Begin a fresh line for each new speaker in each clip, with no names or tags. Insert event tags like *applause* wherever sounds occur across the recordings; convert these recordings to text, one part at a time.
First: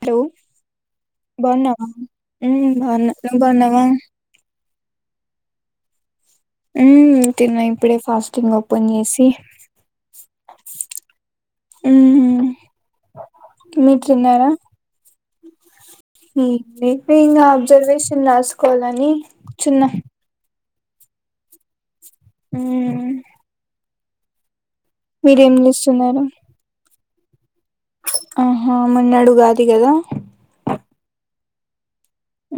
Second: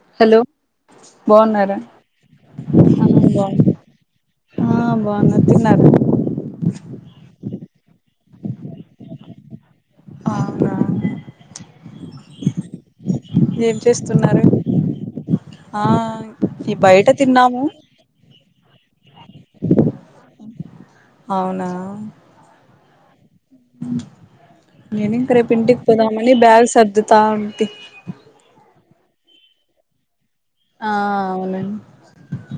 Hello
బాగున్నారా
బన్నావ హు బన్న
ఆ
నువ్వు
బాగున్నా
బన్నావ
ఆ బాగున్న తిన్నా
ఉ తిన్నా ఇప్పుడే ఫాస్టింగ్ ఓపెన్ చేసి
అవునా
హు
ఏం చేస్తున్నారు ఆ ఈ బయట
*unintelligible*
తిన్నాము
అబ్జర్వేషన్ రాసుకోలని కూచున్న
అవునా
హూ
నేను ఇంకా రేపు ఇంటికి
చేస్తున్నారు
పోదామని బ్యాగ్ సర్దుతా ఉంటి
ఆహా మొన్నాడు ఉగాది కదా
ఆ అవునం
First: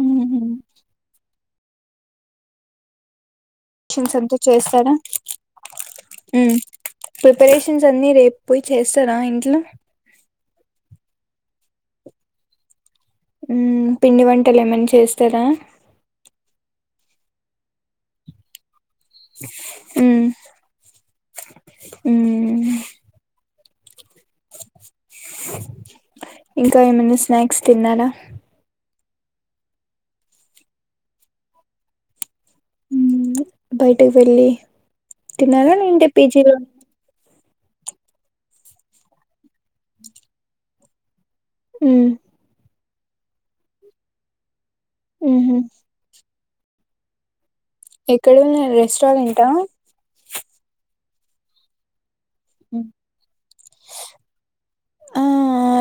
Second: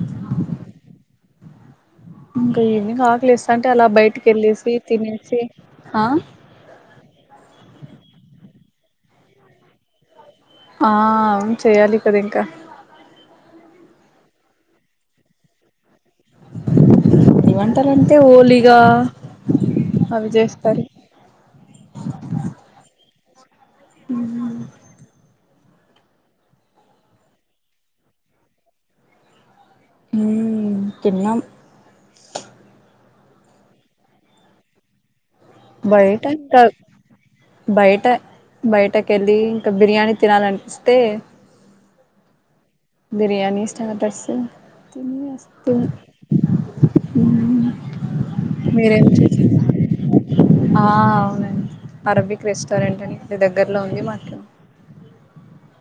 ఉమ్
ఇంకా ఈవినింగ్ ఆకలేస్
*unintelligible* ఎంత చేస్తారా
ఆ
ప్రిపరేషన్స్ అన్ని రే పోయి చేస్తార ఇంట్లో
ఆ చెయ్యాలి కదా ఇంక
పిండి వంటలు ఏమన చేస్తార
పిండి వంటలంటే ఓలీగా
హు హు
ఉ
ఇంకా ఏమైనా స్నాక్స్ తిన్నార
హు తినం
బయటకు వెళ్ళి తిన్నారా *unintelligible* పీజీలో
ఇంకా బయట బయట కెళ్ళి ఇంకా బిర్యానీ తినాలనిపిస్తే
హు
బిర్యానీ స్టటర్స్
ఉహు
తినేస్తి
ఎక్కడున్న రెస్టారెంటా
ఆ అవునండి అరబిక్
హ్మ్.
రెస్టారెంట్ అనీ దగ్గరలో ఉంది మా *unintelligible*
ఆ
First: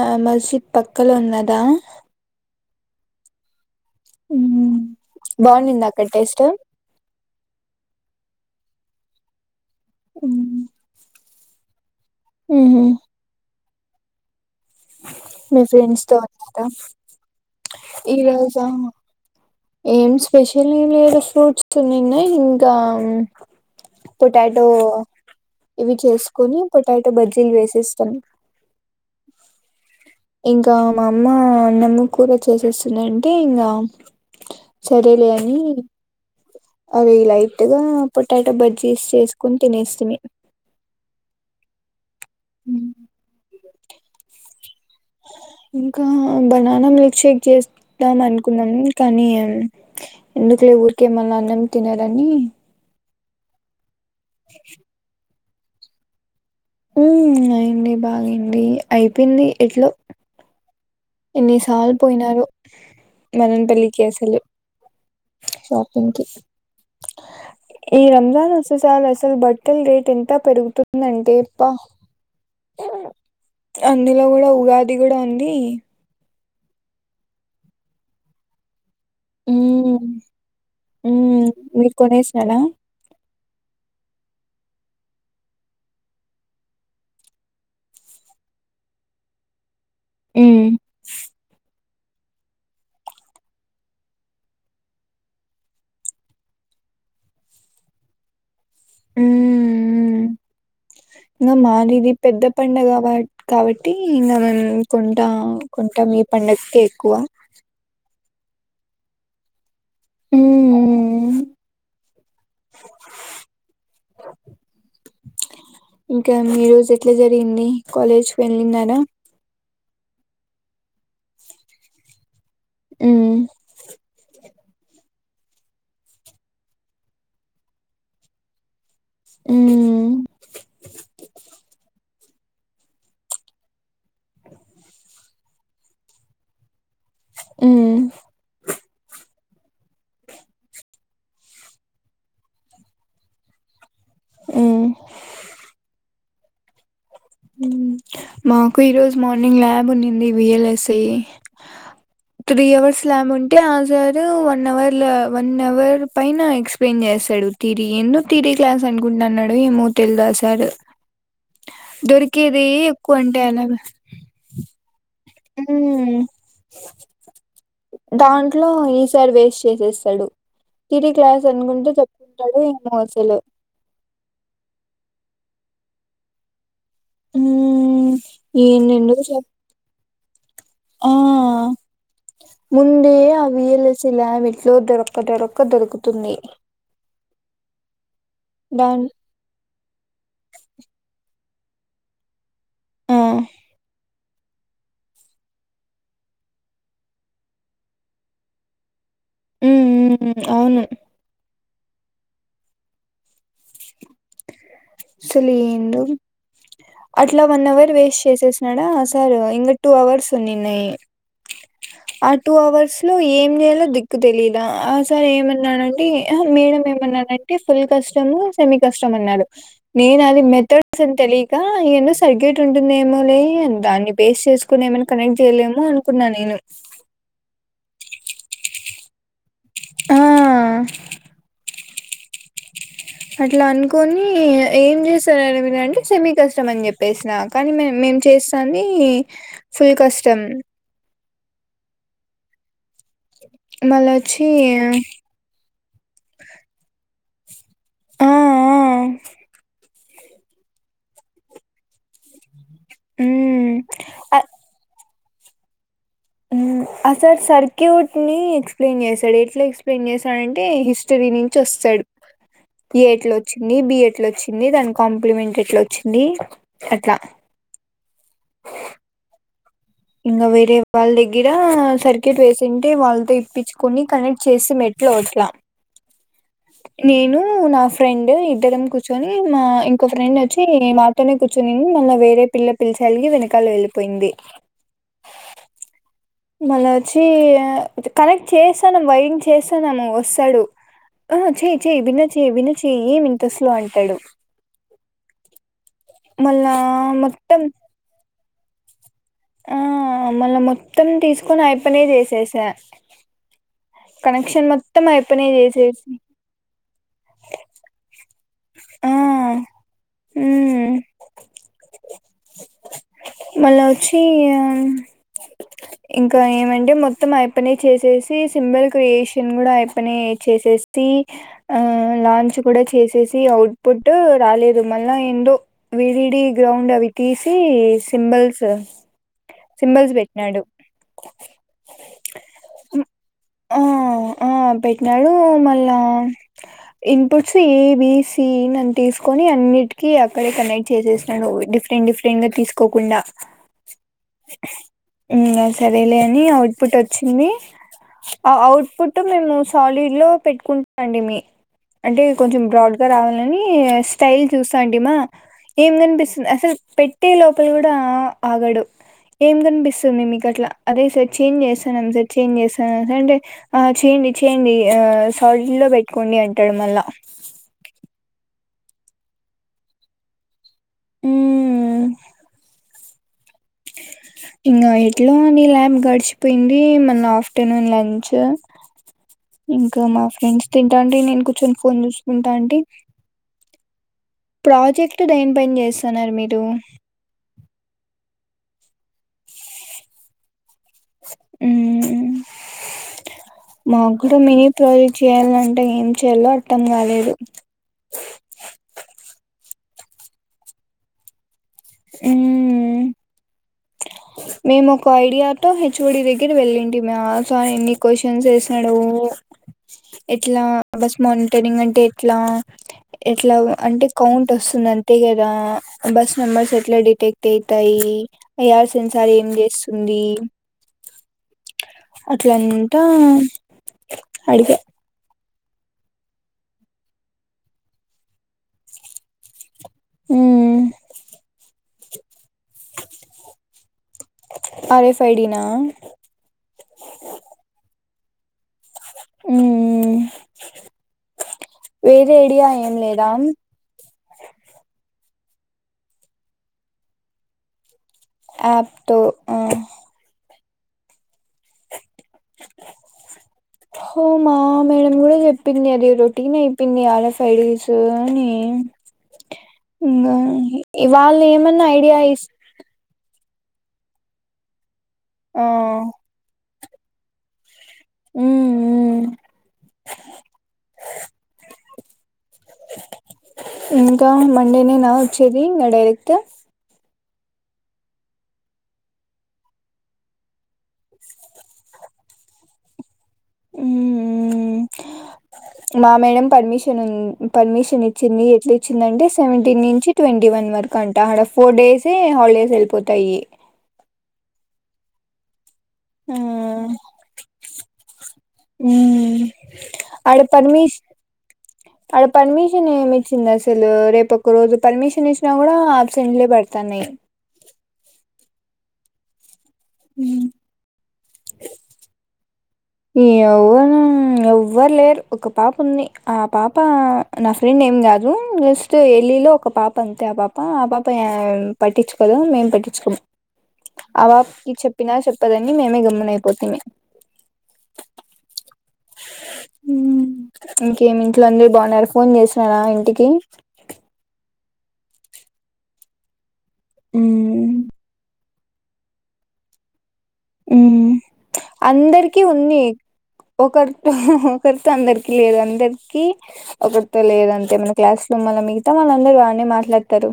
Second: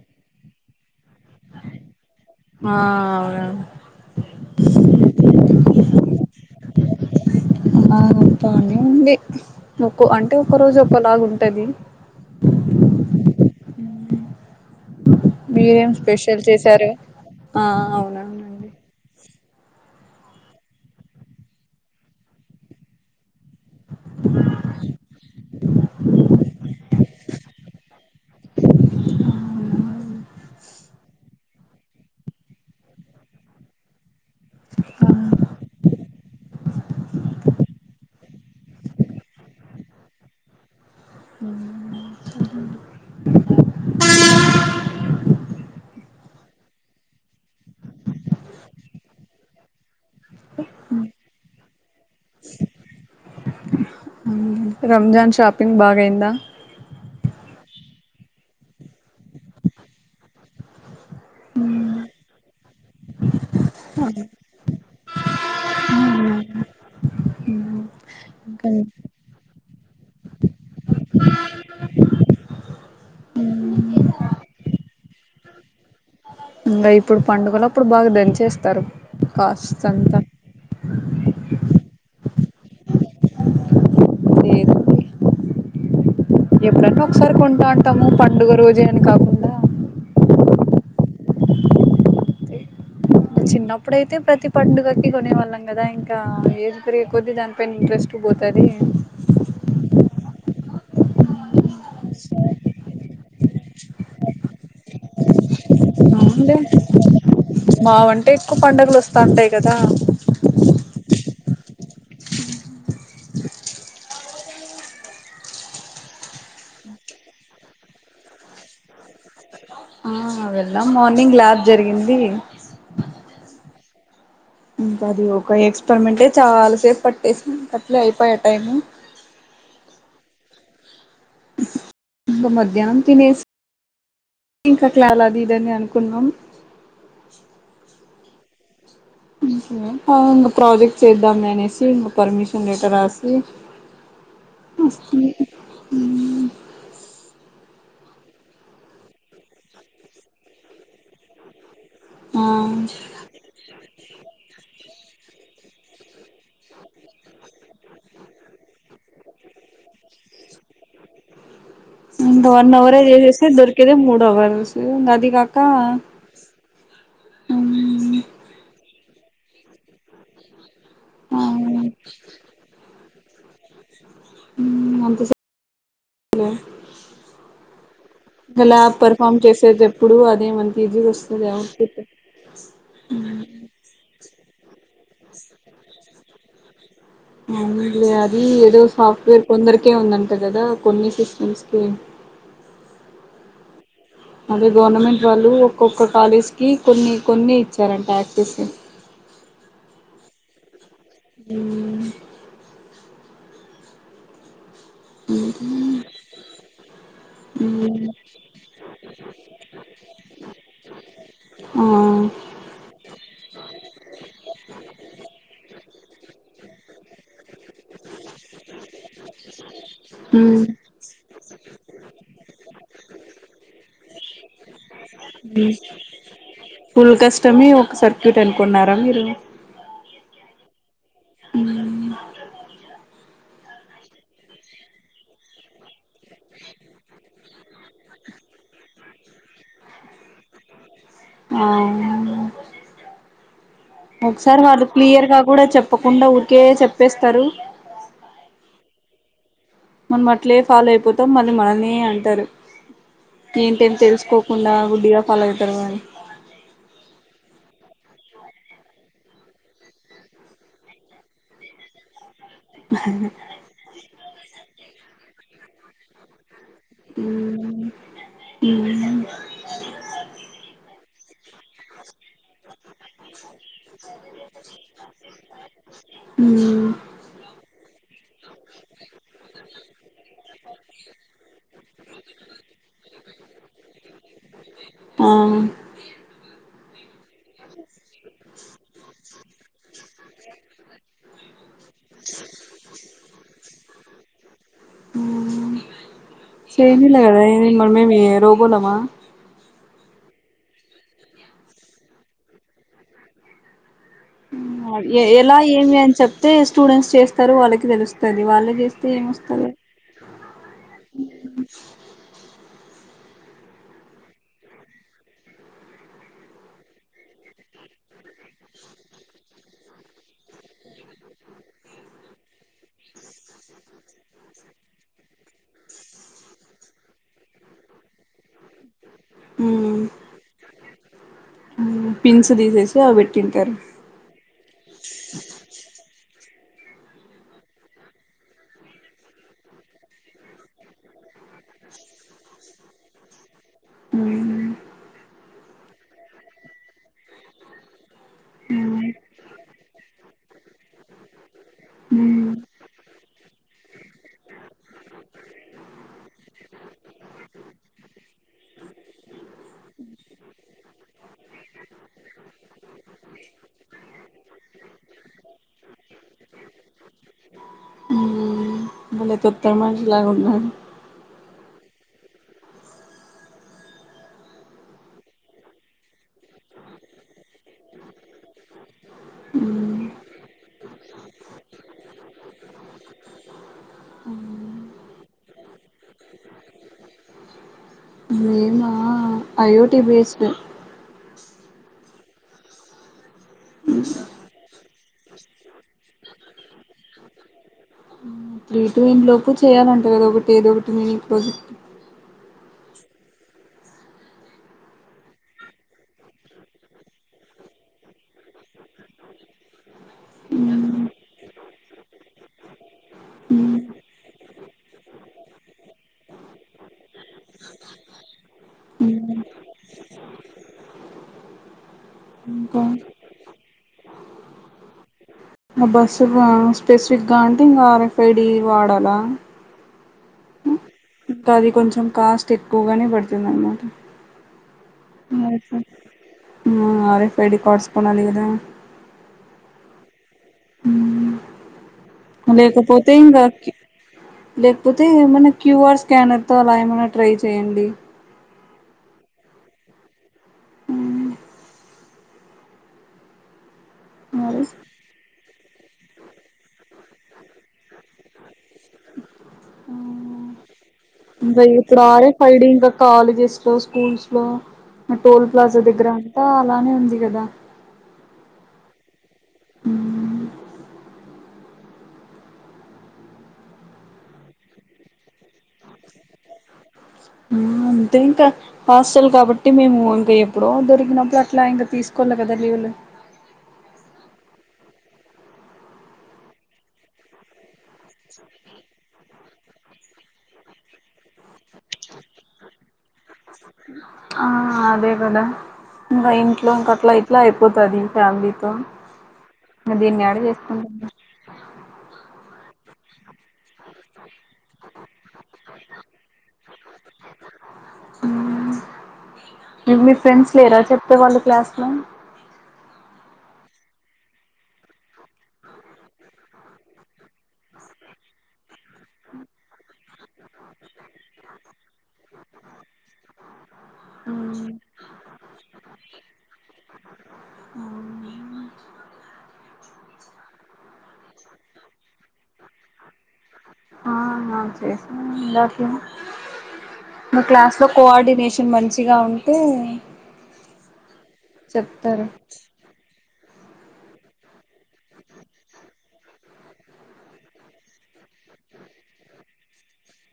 *unintelligible* పక్కలో ఉన్నదా
ఆ
ఉ బాగునినింద అక్కడ టేస్ట్
ఆ బానే ఉంది ఒకో అంటే ఒక్క రోజు ఒకో లాగ ఉం తది
ఊహు మీ
మీరేం
ఫ్రెండ్స్ తో
స్పెషల్ చేశారు
*unintelligible*
ఆ
ఈరోజ
అవునవునండి
ఏం స్పెషల్ లేదు ఫ్రూట్స్ తినిన్న ఇంకా పొటాటో ఇవి చెస్ కొని పొటాటో బజ్జీలు వేసేస్తాను ఇంకా మా అమ్మ అన్నము కూర చేసేసినింటే ఇంగ సరేలే అని అది లైట్గా పొటాటో బజ్జీస్ చేసుకొని తినేస్థిమి
హు
ఉ ఇంకా బనాన మిల్క్ షేక్ చేస్తాం అనుకున్నాం కానీ ఎందు కులే ఊరికే మళ్ళ అన్నం తినరనీ
రంజాన్ షాపింగ్ బాగయిందా
ఉ అయ్యింది బాగ అయ్యింది అయిపోయింది ఎట్లో ఎన్ని సార్లు పోయినారో మనన్ పెళ్లికి అసలు షాపింగ్కి. ఈ రంజాన్ వస్తే సాల్
ఇంకా
అసల్ బట్టల్ రేట్ ఎంత పెరుగుతుందంటే పా అందులో గుడ ఉగాది గుడా ఉంది.
ఇంగ ఇప్పుడు పండుగలప్పుడు బాగా దంచేస్తారు కాస్ట్స్ అంతా
మ్ మీర్ కొనేసారా
ఎప్పుడన్న ఒకసారి కొంటా అంటాము పండుగ రోజే అని కాకుండా
మ్
చిన్నప్పుడైతే ప్రతి పండుగకి కొనేవాళ్ళం కదా ఇంకా ఏజ్ పెరిగే కొద్దీ దానిపైన ఇంట్రెస్ట్ పోతది.
మ్.. ఇంగ మాది ఇది పెద్ద పండగ కాబ కాబట్టి ఇగ మేం కొంటా కొంటాం. ఈ
అవునులే
పండక్కే ఎక్కువ
ఎక్కొ పండగల్ వస్తా ఉంటయి కదా
ఉమ్ ఇంకా మీ రోజు ఎట్ల జరిగింది. కాలేజ్ వెళ్ళినారా
ఆ వెళ్ళాం. మార్నింగ్ ల్యాబ్ జరిగింది.
మ్
ఇంకా అది ఒక ఎక్స్పరిమెంటే చాలాసేప్ పట్టేసింది. అట్లే అయిపాయా టైం
హ్మ్
ఇంకా మధ్యాహ్నం తినేసి ఇంకా క్లాల అది ఇది అని అనుకున్నాం.
మ్
ఆ ఇంగ ప్రాజెక్ట్ చేద్దామే అనేసి ఇంక పర్మిషన్ లెటర్ రాసి
ఉమ్
*unintelligible*
మ్ మాకు ఈరోజు మార్నింగ్ ల్యాబ్ ఉండింది. విఎల్ఎస్ఐ
ఆ
త్రీ అవర్స్ ల్యాబ్ ఉంటే ఆ సార్ వన్ అవర్ ఇలా వన్ అవర్ పైన ఎక్స్ప్లెయిన్ చేసాడు. తీరి ఏందో తిరీ క్లాస్ అనుకుంట అన్నాడో ఏమో తెల్దా ఆ సార్
ఇంకా వన్ అవరే చేసేస్తే దొరికేదే మూడు అవర్స్ అది కాక
అ దాంట్లో ఈ సార్ వేస్ట్ చేసేస్తడు. తీరి
ఆ
క్లాస్ అనుకుంట చెప్తాడో ఏమో అసలు
మ్ అంత సే లే
మ్...
ఎలా పర్ఫార్మ్ చేసేదెప్పుడు అదేమంత ఈజీగా
ఆ
వస్తది అవుట్ ఫిట్
ముందే ఆ విఎల్ఎసి ల్యామ్ ఎట్లో దొరక్క దొరక్క దొరుకుతుంది.
అవునులే అది ఏదో
దాన్
సాఫ్ట్వేర్ కొందర్కే ఉందంట కదా కొన్ని సిస్టమ్స్ ఓకే
ఆ
అదే గవర్నమెంట్ వాళ్ళు ఒక్కొక్క కాలేజ్కి కొన్ని కొన్ని ఇచ్చారంట యాక్సెస్
మ్ మ్ అవును
మ్
అసల్
మ్
ఏందో అట్లా వన్ అవర్
మ్
వేస్ట్ చేసేసినాడ సార్ ఇంకా టూ అవర్స్ ఉనిన్నయి ఆ టూ అవర్స్లో ఏం ఏం చేయాలో దిక్కు తెలిదా ఆ సార్ ఏమన్నాడంటే అహ మేడం ఏమన్నారంటే ఫుల్ కస్టము సెమి కష్టం అన్నాడు. నేన్ అది
ఉమ్
మెథడ్స్ అని తెలీక క ఏందో సర్కిట్ ఉంటుందేమో లే అని దాన్ని బేస్ చేసకొని ఏమన్
మ్ ఫుల్ కష్టమ ఒక సర్క్యూట్ అనుకున్నారా మీరు
ఆ అట్లా అనుకోని ఏం చేస్తారని మీంటే సెమీ కష్టం అని చెప్పేసిన కానీ మేం మే ఏం చేస్తాన్ది ఫుల్ కష్టం
ఆ
మళ్ళ వచ్చి
ఒకసారి వాళ్ళు క్లియర్ గా కూడా చెప్పకుండా ఊరికే చెప్పేస్తారు
ఆ ఆ
మనం అట్లే ఫాలో అయిపోతాం మళ్ళీ మనల్నే అంటారు ఏంటేని
మ్మ్
తెలుసుకోకుండా గుడ్డిగా ఫాలో అయ్తారు కాని
మ్ అసార్ సర్క్యూట్ ని ఎక్స్ప్లెయిన్ చేశాడు ఎట్లా ఎక్స్ప్లెయిన్ చేసాడంటే హిస్టరీ నుంచి వస్తాడు ఎ ఎట్ లోచ్చింది బి ఎట్ లో వచ్చింది దానికి కాంప్లిమెంట్ ఎట్లా వచ్చింది అట్లా
హ్మ్
ఇంగ వేరే వాళ్ళ దగ్గిర సర్ *unintelligible* వేసింటే వాళ్ళతో ఇప్పించుకని కనెక్ట్ చేసి మెట్లో వట్లా
హ్మ్
నేను నా ఫ్రెండ్ ఇద్దరం కూర్చొని మా ఇంకో ఫ్రెండ్ వచ్చి మాతోనే కూర్చొనింది మన వేరే పిల్ల పిలిచలిగి వెనకాల వెళ్ళిపోయింది
ఆ
మళ్ళ వచ్చి కనెక్ట్ చేసాను వైరింగ్ చేసానము వస్తాడు ఆ చెయ్ చెయ్ బినా చేయ్ బినా చెయ్ ఏమి ఇంత స్లో అంటాడు మళ్ళా మొత్తం
*inaudible* మనమేమీ రోబోలమా
ఆ మళ్ళ మొత్తం తీసుకొని ఆ యప్పనే చేసేసా కనెక్షన్
ఊ
మొత్తం
ఎ
అయిపోనే
ఎలా ఏమి
చేసేసి
అని చెప్తే స్టూడెంట్స్ చేస్తారు వాళ్ళకి తెలుస్త ది వాళ్ళే చేస్తే
ఆ
ఏం వస్తది
ఉమ్ మళ్ళ వచ్చి యం ఇంకా ఏమంటే మొత్తం ఆ యప్పనే చేసేసి సింబల్ క్రియేషన్ కూడా ఆ యప్పనే చే టెస్టి ఆ లాంచ్ కూడా చేసేస్ తి అవుట్ పుట్ రాలేదు మళ్ళా ఏందో వి డి డి గ్రౌండ్ అవి తీసి సిమ్ బల్స్
ఉమ్
సింబల్స్ పెట్టినాడు
పిన్స్ తీసేసి అవి పెట్టింటారు
ఆ ఆ పెట్టినాడు మళ్ళా ఇన్పుట్స్ ఏ బీ సీ నన్ తీసుకొని అన్నిటికి అక్కడే కనెక్ట్ చేసేస్నాడు డిఫరెంట్ డిఫరెంట్ గా తీసుకోకుండా
ఊ
ఇంగ సరేలే అని అవుట్ పుట్ వచ్చింది ఆ ఔట్ పుట్ మేము సాలిడ్ లో *unintelligible* పెట్టుకుంటా డిమి అంటే కొంచెం బ్రాడ్ లని స్టైల్ చూసాంటిమా ఏం కనిపిస్తుంది అసలు పెట్టే లోపల కూడా ఆగడు ఏం కనిపిస్తుంది మీకు అట్లా అదే సార్ చేంజ్ చేస్తాన్నాం సార్ చేంజ్ చేస్తానాం సార్ అంటే ఆ చేం ని ఛేంజ్ చేయ్యి ఆ సాల్ట్ లో పెట్టుకోండి అంటాడు మళ్ళా
ఊ భలే *inaudible* మాట్లాగున్నా
ఊ అ ఇంకా ఎట్లో ఆ నీ ల్యాబ్ గడిచిపోయింది మళ్ళ ఆఫ్టర్నూన్ లంచ్ ఇంకా మా ఫ్రెండ్స్ తింటా ఉంటే నేను కూర్చొని ఫోన్ చూసుకుంటాంటి ప్రాజెక్టు దేనిపైన చేస్సన్నారు మీరు
అయోటి బేస్డ్
ఉ మా కుడా మినీ ప్రాజెక్ట్ చేయాలంటే ఏం చేయాలో అర్థం కాలేదు
ట్రీట్మెంట్ లోపు చేయాలంటారు కదా ఒకటి ఏదో ఒకటి నేను ఈ ప్రాజెక్ట్
ఉ మేము ఒక ఐడియాతో హెచ్ఓడి దగ్గర వెళ్ళింటి మా సా ఎన్ని క్వశ్చన్స్ వేసాడో ఎట్లా బస్ మానిటరింగ్ అంటే ఎట్లా ఎట్లా అంటే కౌంట్ వస్తుంది అంతే కదా బస్ నెంబర్స్ ఎ ఎట్లా డిటెక్ట్ అయితాయి ఐ సెన్సార్ ఏం చేస్తుంది
ఇంకా
అట్లాంటా అడిగా
ఆ బస్సు స్పెసిఫిక్గా అంటే ఇంకా ఆర్ఎఫ్ ఐడి వాడాలా
ఉమ్
గది కొంచెం కాస్ట్ ఎక్కువగానే పడుతుంది అనమాట
ఆరఫ్ఐడినా
ఆ ఆర్ఎఫ్ఐడి కార్డ్స్ కొనాలి గదా
హుమ్
లేకపోతే ఇంకా లేకపోతే మన క్యూఆర్ స్కానర్తో అలా ఏమైనా ట్రై చేయండి
యాప్తో హో మా
మరి
మేడం కూడా చెప్పింది అది రొటీకి న అయిపోంది ఆలా ఫ్రైడ్ రైస్ అని ఇకా
బయిప్పుడారే సైడింగ్ క కాలేజెస్ లో స్కూల్స్ లో టోల్
ఆ
ప్లాజా దగ్గర అంతా అలానే ఉంది కదా
ఉ
హ
ఇంకా మండేనే నా వచ్చేది ఇంకా డైరెక్ట్
అంతే ఇంకా హాస్టల్ కాబట్టి మేము ఇంకా ఎప్పుడో దొరికినప్పుడు అట్లా ఇంకా తీసుకో కదలీ వాల్
మా మేడం పర్మిషన్ ఉ పర్మిషన్ చిన్ని చిన్ని ఎట్ల ఇచ్చిందంటే సెవెంటీన్ నుంచి ట్వంటీ వన్ వరకు అంట ఆడఫ్ ఫోర్ డేసే హాలిడేస్ వెళ్ళిపోతాయి
ఆ అదే కదా ఇంకా
ఆ
ఇంట్లో ఇంకా అట్లా ఇట్లా అయిపోతుది ఫ్యామిలీతో
ఉమ్
దీన్ని ఆడ చేస్తుడి
చి చిహ్నా సలు రే ప ఒక రోజు పర్మిషన్ ఇచ్చినా కూడా అబ్సెంట్లే పెడతాన్నాయి
మీకు మీ ఫ్రెండ్స్లో ఎరా చెప్పేవాళ్ళు క్లాస్లో
ఈ అవనా ఎవ్వరు లేరు ఒక పాప ఉంది ఆ పాప నా ఫ్రెండ్ ఏం కాదు జస్ట్ ట్ వెళ్ళిలో ఒక పాప ఉంతే ఆ పాప ఆ పాప పట్టించుకోద మేం పట్టించుకో ఆ బాబకి చెప్పినా చెప్పదని మేమే గమ్మన అయిపోతున్నా ఇంకేమి ఇంట్లో అందరు బాగున్నారు ఫోన్ చేసినారా ఇంటికి
ఆ ఆ క్లాస్ లో కోఆర్డిేషన్ కొ మంచిగా ఉంటే చెప్తారు
అందరికిీ ఉంది ఒకరితో ఒకరితో అందరికి లేదు అందరికి ఒకరితో లేదు అంటే మన క్లాస్ రూమ్ వల్ల మిగతాళ్ళందరు వాడినే మాట్లాత తరు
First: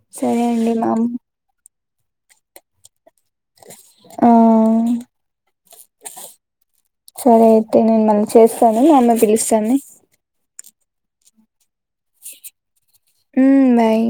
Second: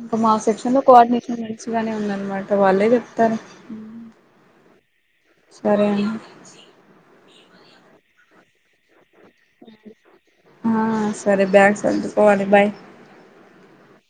ఇంక మా
సరే
సెక్షన్
అండి
లో
మా
కోఆర్డినేషన్ మంచిగానే ఉందనమాట వాళ్ళే చెప్ తర్ మ్
ఆ
సరే అండి.
మ్ మళ్ళీ చేస్తాను మా అమ్మ పిలుస్తంది.
ఆ సరే బ్యాగ్ సర్దుకోవాలి బాయ్
ఉమ్, బాయ్